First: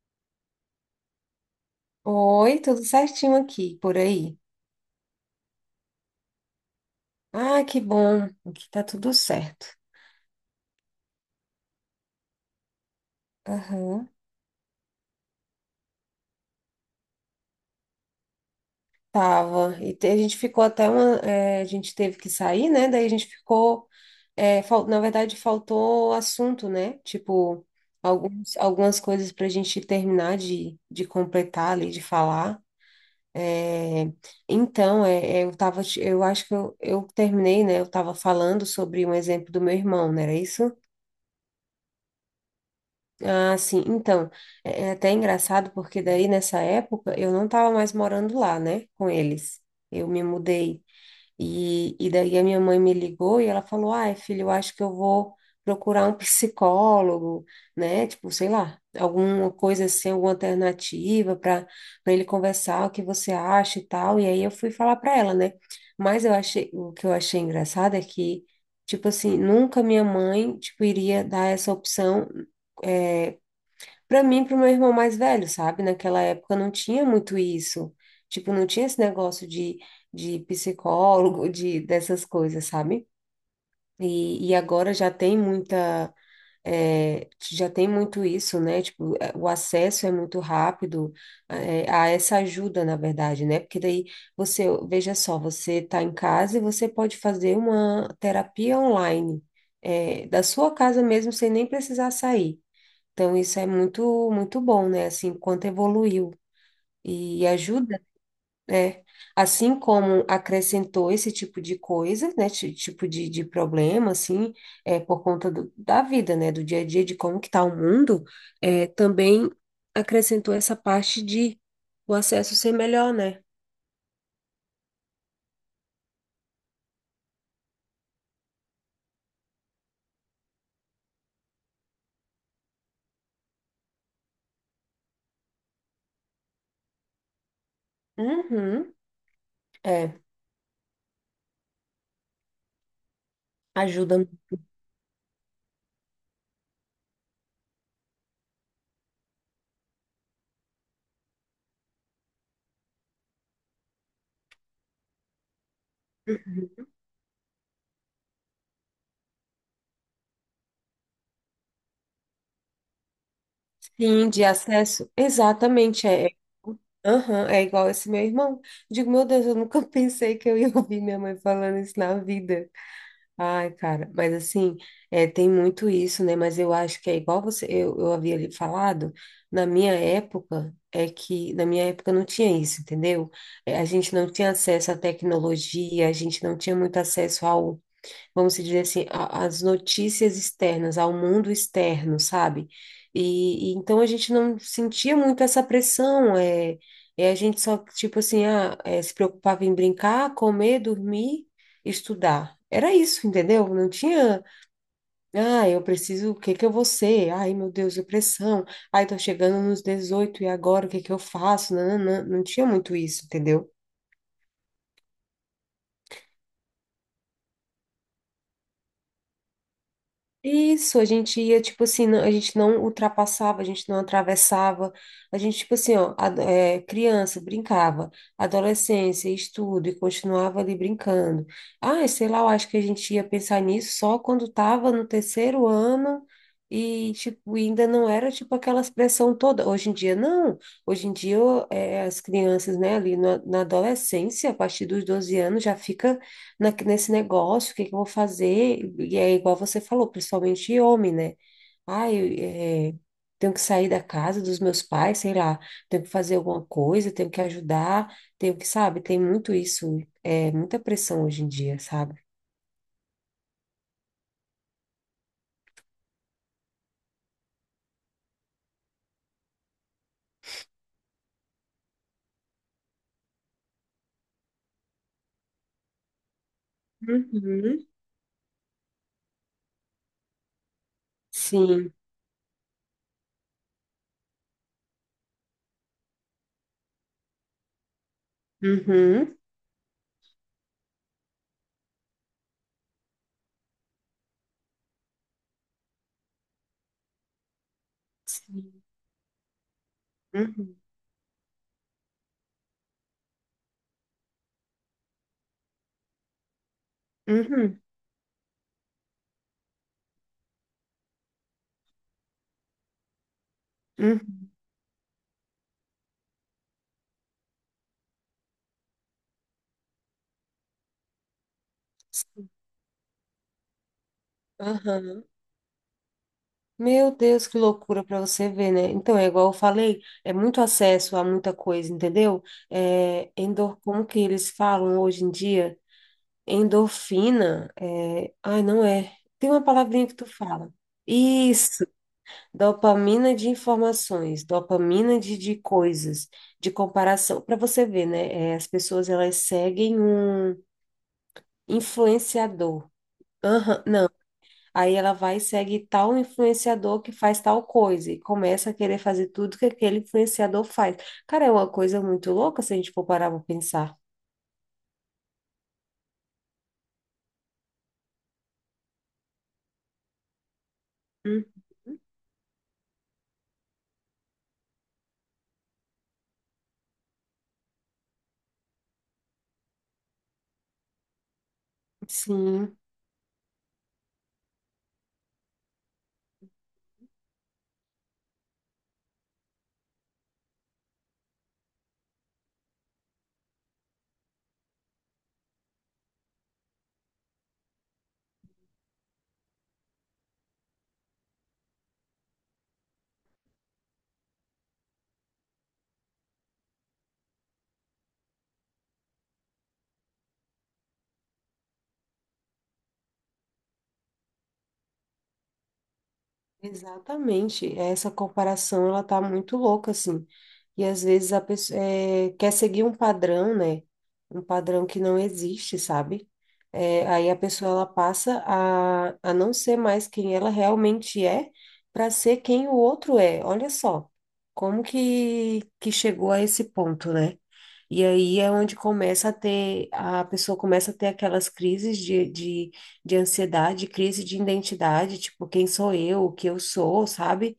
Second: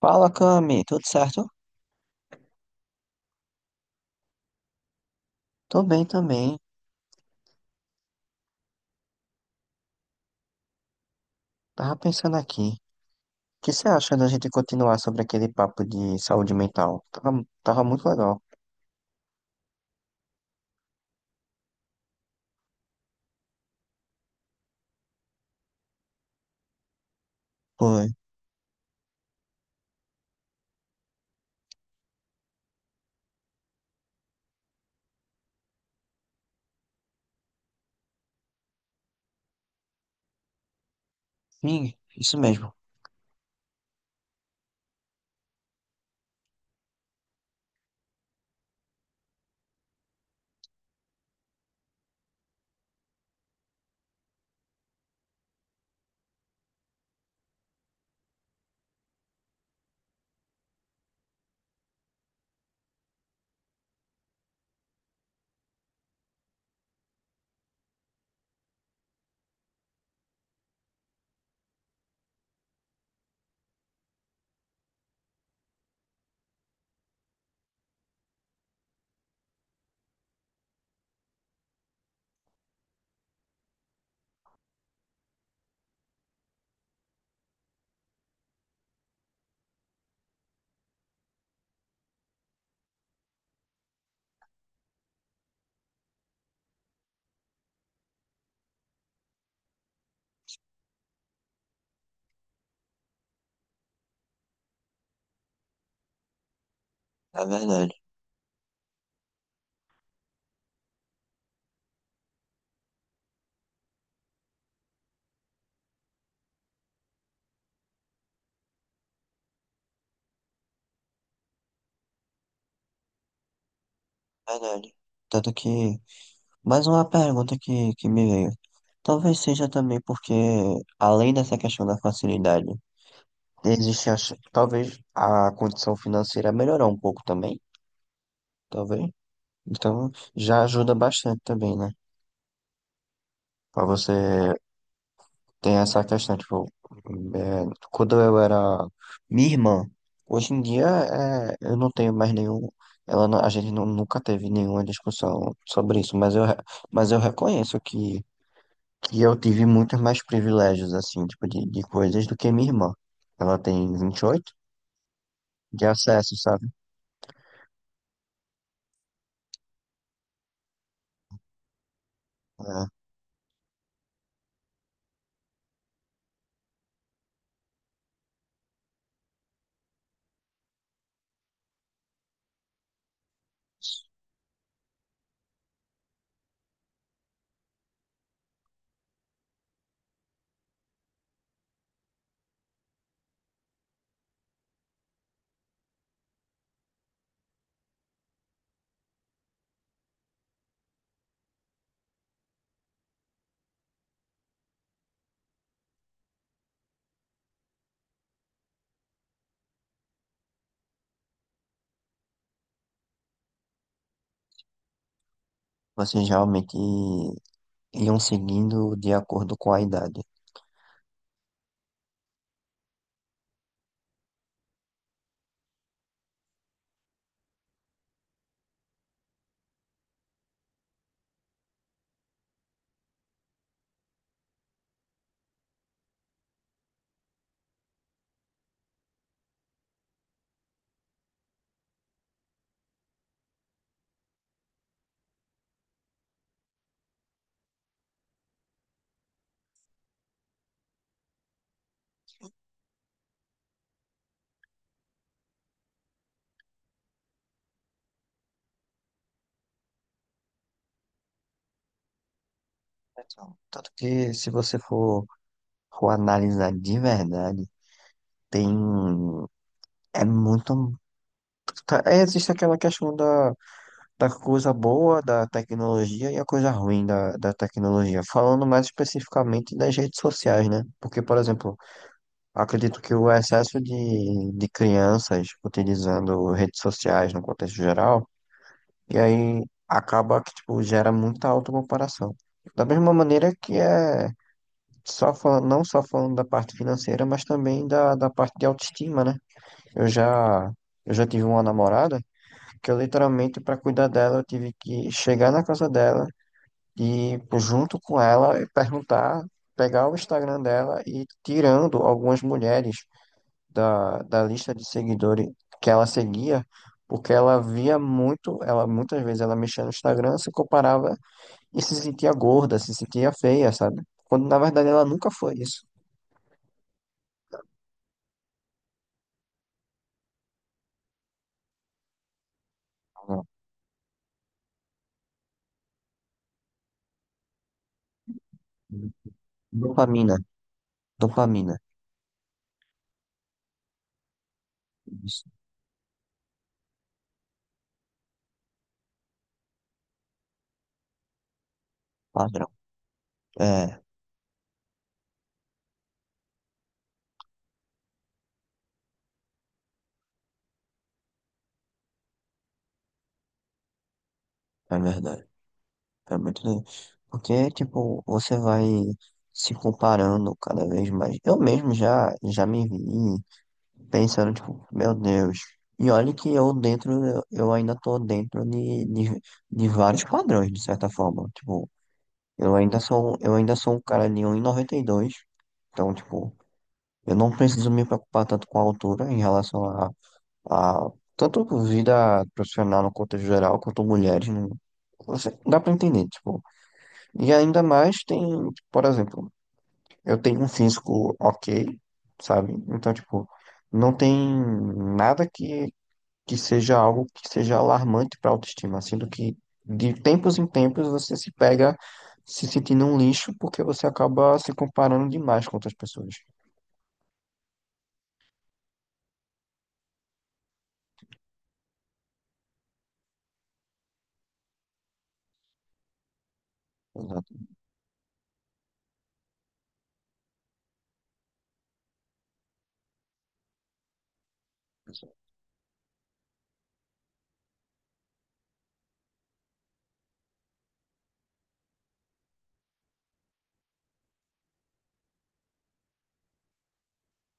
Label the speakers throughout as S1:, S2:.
S1: Fala, Cami, tudo certo?
S2: Oi, tudo certinho aqui, por aí.
S1: Tô bem também.
S2: Ah, que bom, aqui tá tudo certo.
S1: Tava pensando aqui. O que você
S2: Aham,
S1: acha da gente continuar sobre aquele papo de saúde mental? Tava muito legal.
S2: tava. A gente ficou até uma. A gente teve que sair, né? Daí a gente ficou. Na verdade, faltou assunto, né? Tipo,
S1: Foi.
S2: algumas coisas pra gente terminar de completar ali, de falar. Eh, então, eu tava. Eu acho que eu terminei, né? Eu tava falando sobre um exemplo do meu irmão, não era isso?
S1: Sim, isso mesmo.
S2: Ah, sim. Então, é até engraçado porque daí nessa época eu não estava mais morando lá, né, com eles. Eu me mudei e daí a minha mãe me ligou e ela falou: "Ai, filho, eu acho que eu vou procurar um psicólogo, né? Tipo, sei lá, alguma coisa assim, alguma alternativa para ele conversar, o que você acha e tal". E aí eu fui falar para ela, né? Mas eu achei, o que eu achei engraçado é que tipo assim, nunca minha mãe, tipo, iria dar essa opção é, pra mim, e pro meu irmão mais velho, sabe? Naquela época não tinha muito isso. Tipo, não tinha esse negócio de psicólogo, de dessas coisas, sabe? E agora já tem muita, é, já tem muito isso, né? Tipo, é, o acesso é muito rápido, é, a essa ajuda, na verdade, né? Porque daí você, veja só, você tá em casa e você pode fazer uma terapia online, é, da sua casa mesmo, sem nem precisar sair. Então, isso é muito bom, né? Assim, quanto evoluiu
S1: É
S2: e
S1: verdade,
S2: ajuda, né? Assim como acrescentou esse tipo de coisa, né? Tipo de problema, assim, é, da vida, né? Do dia a dia, de como que tá o mundo, é, também acrescentou essa parte de o acesso ser melhor, né?
S1: é verdade. Tanto que, mais uma pergunta que me veio. Talvez seja também porque, além dessa questão da facilidade, existe talvez a condição financeira melhorar um pouco também,
S2: Uhum,
S1: talvez. Então,
S2: é,
S1: já ajuda bastante também, né? Pra
S2: ajuda.
S1: você. Tem essa questão, tipo, é, quando eu era minha irmã, hoje em dia é, eu não tenho mais nenhum, ela não- a gente nu- nunca teve nenhuma discussão sobre isso,
S2: Uhum.
S1: mas eu reconheço que eu tive muitos mais privilégios, assim, tipo, de coisas do que minha irmã. Ela tem vinte e
S2: Sim, de
S1: oito
S2: acesso.
S1: de
S2: Exatamente, é,
S1: acesso, sabe?
S2: aham, é igual esse meu irmão. Digo, meu Deus, eu nunca pensei que eu ia ouvir minha mãe falando isso na vida.
S1: É,
S2: Ai, cara, mas assim, é, tem muito isso, né? Mas eu acho que é igual você, eu havia lhe falado, na minha época, é que na minha época não tinha isso, entendeu? É, a gente não tinha acesso à tecnologia, a gente não tinha muito acesso ao vamos se dizer assim, as notícias externas, ao mundo externo, sabe? E então a gente não sentia muito essa pressão, é, é a gente só, tipo assim, ah, é, se preocupava em brincar, comer, dormir, estudar. Era isso, entendeu? Não tinha, ah, eu preciso, o que que eu vou ser? Ai, meu Deus, depressão. Ai, tô chegando nos 18 e agora o que que eu faço? Não, não, não, não tinha muito isso, entendeu?
S1: vocês realmente iam seguindo de acordo com a idade.
S2: Isso, a gente ia, tipo assim, a gente não ultrapassava, a gente não atravessava, a gente, tipo assim, ó, é, criança, brincava, adolescência, estudo, e continuava ali brincando. Ah, sei lá, eu acho que a gente ia pensar nisso só quando tava no terceiro ano e, tipo, ainda não era, tipo, aquela expressão toda. Hoje em dia, não. Hoje em dia, é, as crianças, né, ali na adolescência, a partir dos 12 anos, já fica nesse negócio, o que que eu vou fazer? E é igual você falou, principalmente homem, né? Ah, eu, é, tenho que sair da casa dos meus pais, sei lá, tenho que fazer alguma coisa, tenho que ajudar, tenho que, sabe, tem muito isso, é muita pressão hoje em dia, sabe?
S1: Então, tanto que se você for, for analisar de verdade, tem, é muito, tá- é, existe aquela questão da, da coisa boa da tecnologia e a coisa ruim da, da
S2: Uhum.
S1: tecnologia, falando mais especificamente das redes sociais, né? Porque, por exemplo,
S2: Sim.
S1: acredito que o excesso de crianças utilizando redes sociais no contexto geral, e
S2: Uhum.
S1: aí acaba que, tipo, gera muita autocomparação. Da mesma maneira que é só falando, não só falando da parte financeira, mas também da, da parte de
S2: Sim.
S1: autoestima, né? Eu já,
S2: Uhum.
S1: eu já tive uma namorada que eu literalmente, para cuidar dela, eu tive que chegar na casa dela e, pô,
S2: Uhum.
S1: junto com ela, e perguntar, pegar o Instagram dela e ir tirando algumas mulheres da, da
S2: Uhum.
S1: lista de seguidores que ela seguia, porque ela via muito, ela muitas vezes ela mexia no Instagram, se comparava e se sentia
S2: Sim.
S1: gorda, se sentia feia, sabe? Quando na verdade ela
S2: Aham.
S1: nunca foi isso.
S2: Meu Deus, que loucura para você ver, né? Então, é igual eu falei, é muito acesso a muita coisa, entendeu? É,
S1: Não.
S2: endor, como que eles falam hoje em dia? Endorfina, é, ai, não é. Tem uma palavrinha que tu
S1: Dopamina,
S2: fala.
S1: dopamina,
S2: Isso, dopamina de informações, dopamina
S1: isso,
S2: de coisas, de comparação. Para você ver, né? É, as pessoas elas seguem um
S1: padrão.
S2: influenciador. Aham,
S1: É,
S2: aí ela vai e segue tal influenciador que faz tal coisa e começa a querer fazer tudo que aquele influenciador faz. Cara, é uma coisa muito louca se a gente for parar para pensar.
S1: é verdade. É muito doido. Porque, tipo, você vai se comparando cada vez mais.
S2: Hum,
S1: Eu mesmo já me vi pensando, tipo, meu Deus. E olha que eu dentro, eu ainda tô dentro de vários padrões, de certa forma. Tipo,
S2: Sim,
S1: eu ainda sou um cara de 1,92. Então, tipo, eu não preciso me preocupar tanto com a altura em relação a tanto vida profissional no contexto geral, quanto mulheres, né? Você, dá pra entender, tipo. E ainda mais tem, por exemplo, eu tenho um físico ok, sabe? Então, tipo, não tem nada que seja algo que seja alarmante para a autoestima, sendo que de tempos em tempos você se pega se sentindo um lixo porque você acaba se comparando demais com outras pessoas.
S2: exatamente, essa comparação ela tá muito louca assim. E às vezes a pessoa é, quer seguir um padrão, né? Um padrão que não existe, sabe? É, aí a
S1: Exato.
S2: pessoa ela passa a não ser mais quem ela realmente é para ser quem o outro é. Olha só como que chegou a esse ponto, né? E aí é onde começa a ter, a pessoa começa a ter aquelas crises de ansiedade, crise de identidade, tipo, quem sou eu, o que eu sou, sabe?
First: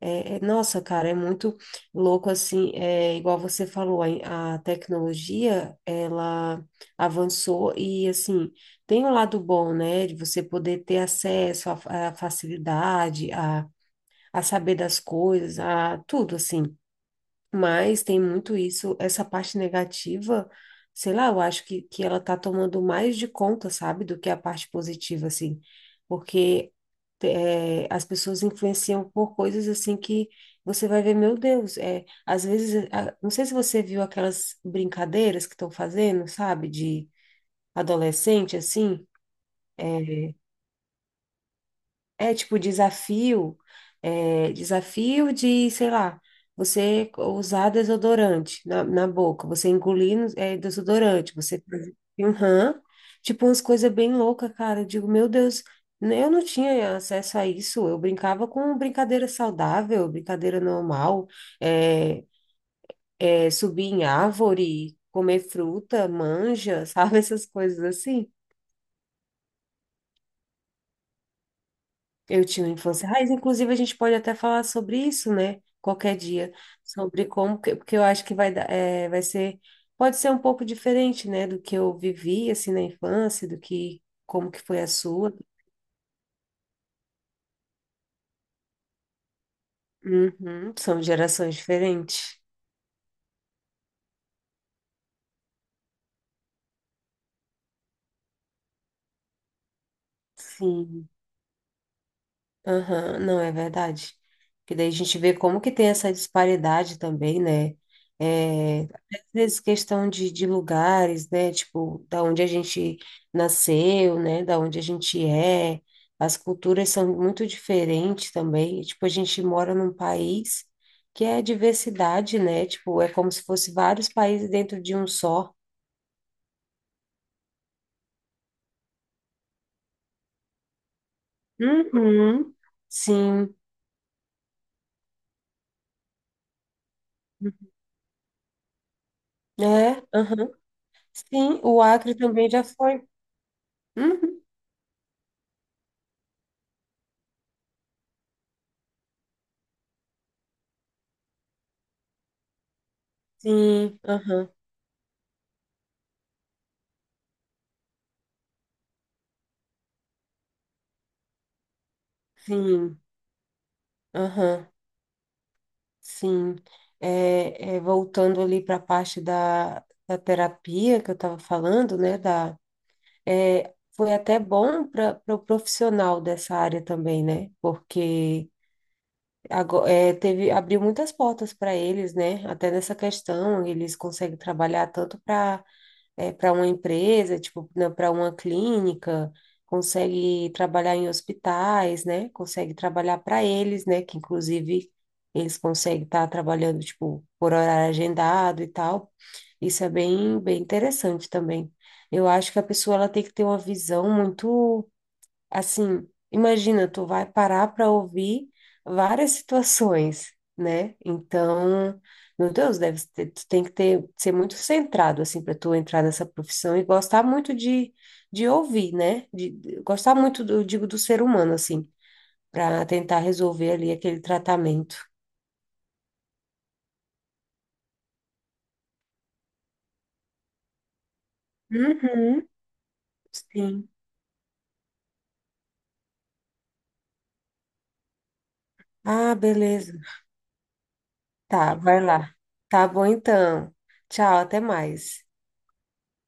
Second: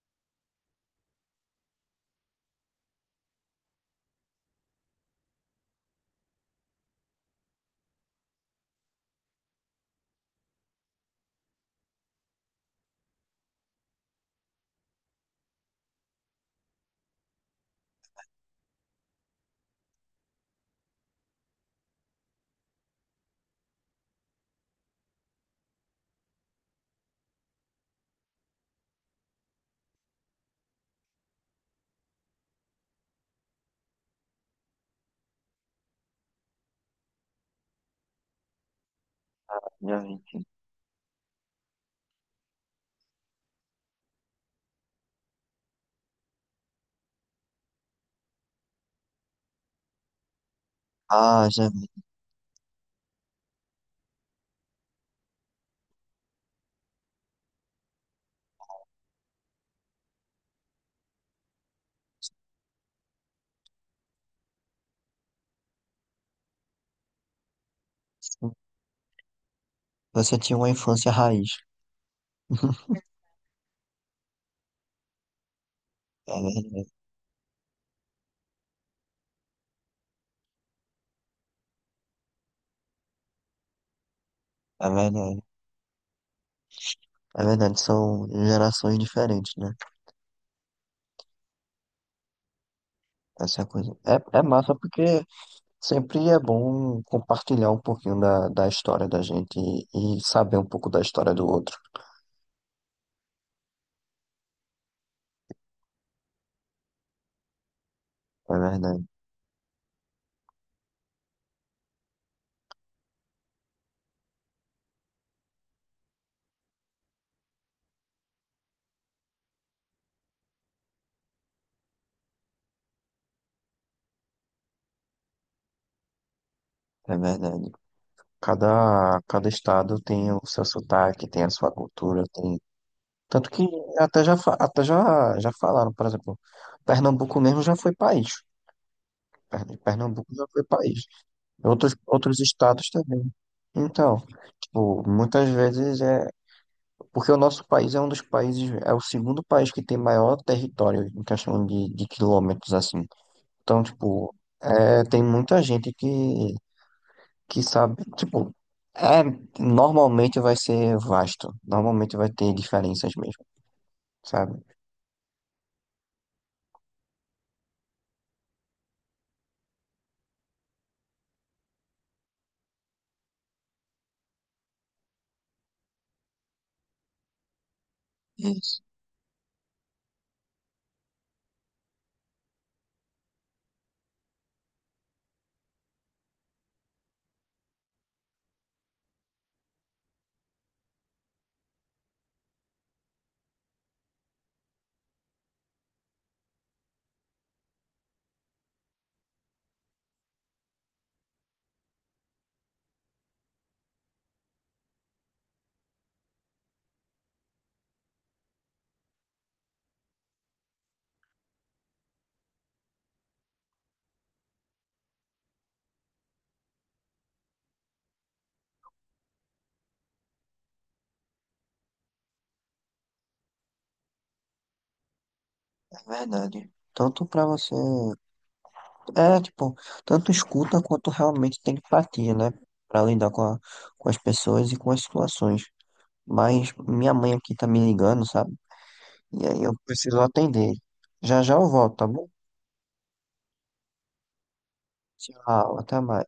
S2: É, nossa, cara, é muito louco assim, é igual você falou, a tecnologia, ela avançou e assim, tem um lado bom, né, de você poder ter acesso à facilidade, a saber das coisas, a tudo assim. Mas tem muito isso, essa parte negativa, sei lá, eu acho que ela tá tomando mais de conta, sabe, do que a parte positiva, assim. Porque é, as pessoas influenciam por coisas assim que você vai ver, meu Deus, é, às vezes, não sei se você viu aquelas brincadeiras que estão fazendo, sabe, de adolescente, assim.
S1: Já
S2: É,
S1: vi.
S2: é tipo desafio, é, desafio de, sei lá, você usar desodorante na boca, você engolir é, desodorante,
S1: Ah,
S2: você
S1: já vi.
S2: uhum. Tipo umas coisas bem loucas, cara. Eu digo, meu Deus, né, eu não tinha acesso a isso. Eu brincava com brincadeira saudável, brincadeira normal, é, é, subir em árvore, comer fruta, manja, sabe, essas coisas assim.
S1: Sim. Você tinha uma infância raiz.
S2: Eu tinha uma infância raiz, inclusive a gente pode até falar sobre isso, né? Qualquer
S1: É
S2: dia,
S1: verdade,
S2: sobre como, porque eu acho que vai dar, é, vai ser, pode ser um pouco diferente, né? Do que eu vivi, assim, na infância, do que, como que foi a
S1: é
S2: sua.
S1: verdade. É verdade, são gerações diferentes, né?
S2: Uhum, são gerações diferentes.
S1: Essa é a coisa. É, é massa porque sempre é bom compartilhar um pouquinho da, da história da gente e saber um pouco da
S2: Sim.
S1: história do outro.
S2: Aham, não, é verdade. Porque daí a gente vê como que tem essa disparidade também, né?
S1: É
S2: É,
S1: verdade,
S2: às vezes questão de lugares, né? Tipo, da onde a gente nasceu, né? Da onde a gente é. As culturas são muito diferentes também. E, tipo, a gente mora num país que é diversidade, né? Tipo, é como se fosse vários países dentro de um só.
S1: é verdade. Cada, cada estado tem o seu sotaque, tem a sua cultura,
S2: Uhum,
S1: tem. Tanto
S2: sim.
S1: que até já, fa- até já, já falaram, por exemplo, Pernambuco mesmo já foi país.
S2: É,
S1: Pernambuco já
S2: aham.
S1: foi país.
S2: Sim, o
S1: Outros,
S2: Acre
S1: outros
S2: também já
S1: estados
S2: foi.
S1: também. Então,
S2: Uhum.
S1: tipo, muitas vezes é. Porque o nosso país é um dos países, é o segundo país que tem maior território em questão de quilômetros, assim. Então,
S2: Sim,
S1: tipo,
S2: aham,
S1: é, tem muita gente que sabe, tipo, é, normalmente vai ser vasto, normalmente vai ter
S2: sim,
S1: diferenças mesmo, sabe?
S2: aham, sim. Voltando ali para a parte da terapia que eu estava falando, né? Da, é, foi até bom para o profissional dessa área também, né? Porque
S1: Isso,
S2: é, teve, abriu muitas portas para eles, né? Até nessa questão, eles conseguem trabalhar tanto para uma empresa, tipo, para uma clínica, consegue trabalhar em hospitais, né? Consegue trabalhar para eles, né? Que inclusive eles conseguem estar trabalhando, tipo, por horário agendado e tal. Isso é bem interessante também. Eu acho que a pessoa ela tem que ter uma visão muito assim, imagina, tu vai parar para ouvir várias situações, né? Então, meu Deus, deve ter, tu tem que ter, ser muito centrado, assim, para tu entrar nessa profissão e gostar muito de ouvir, né? Gostar muito, do, digo, do ser humano, assim, para tentar resolver ali aquele tratamento.
S1: é verdade. Tanto pra você, é, tipo, tanto escuta quanto realmente tem empatia,
S2: Uhum,
S1: né? Pra lidar com, a-
S2: sim.
S1: com as pessoas e com as situações. Mas minha mãe aqui tá me ligando, sabe?
S2: Ah,
S1: E aí eu
S2: beleza.
S1: preciso atender. Já já eu
S2: Tá,
S1: volto,
S2: vai
S1: tá bom?
S2: lá. Tá bom então. Tchau, até mais.
S1: Tchau, até mais.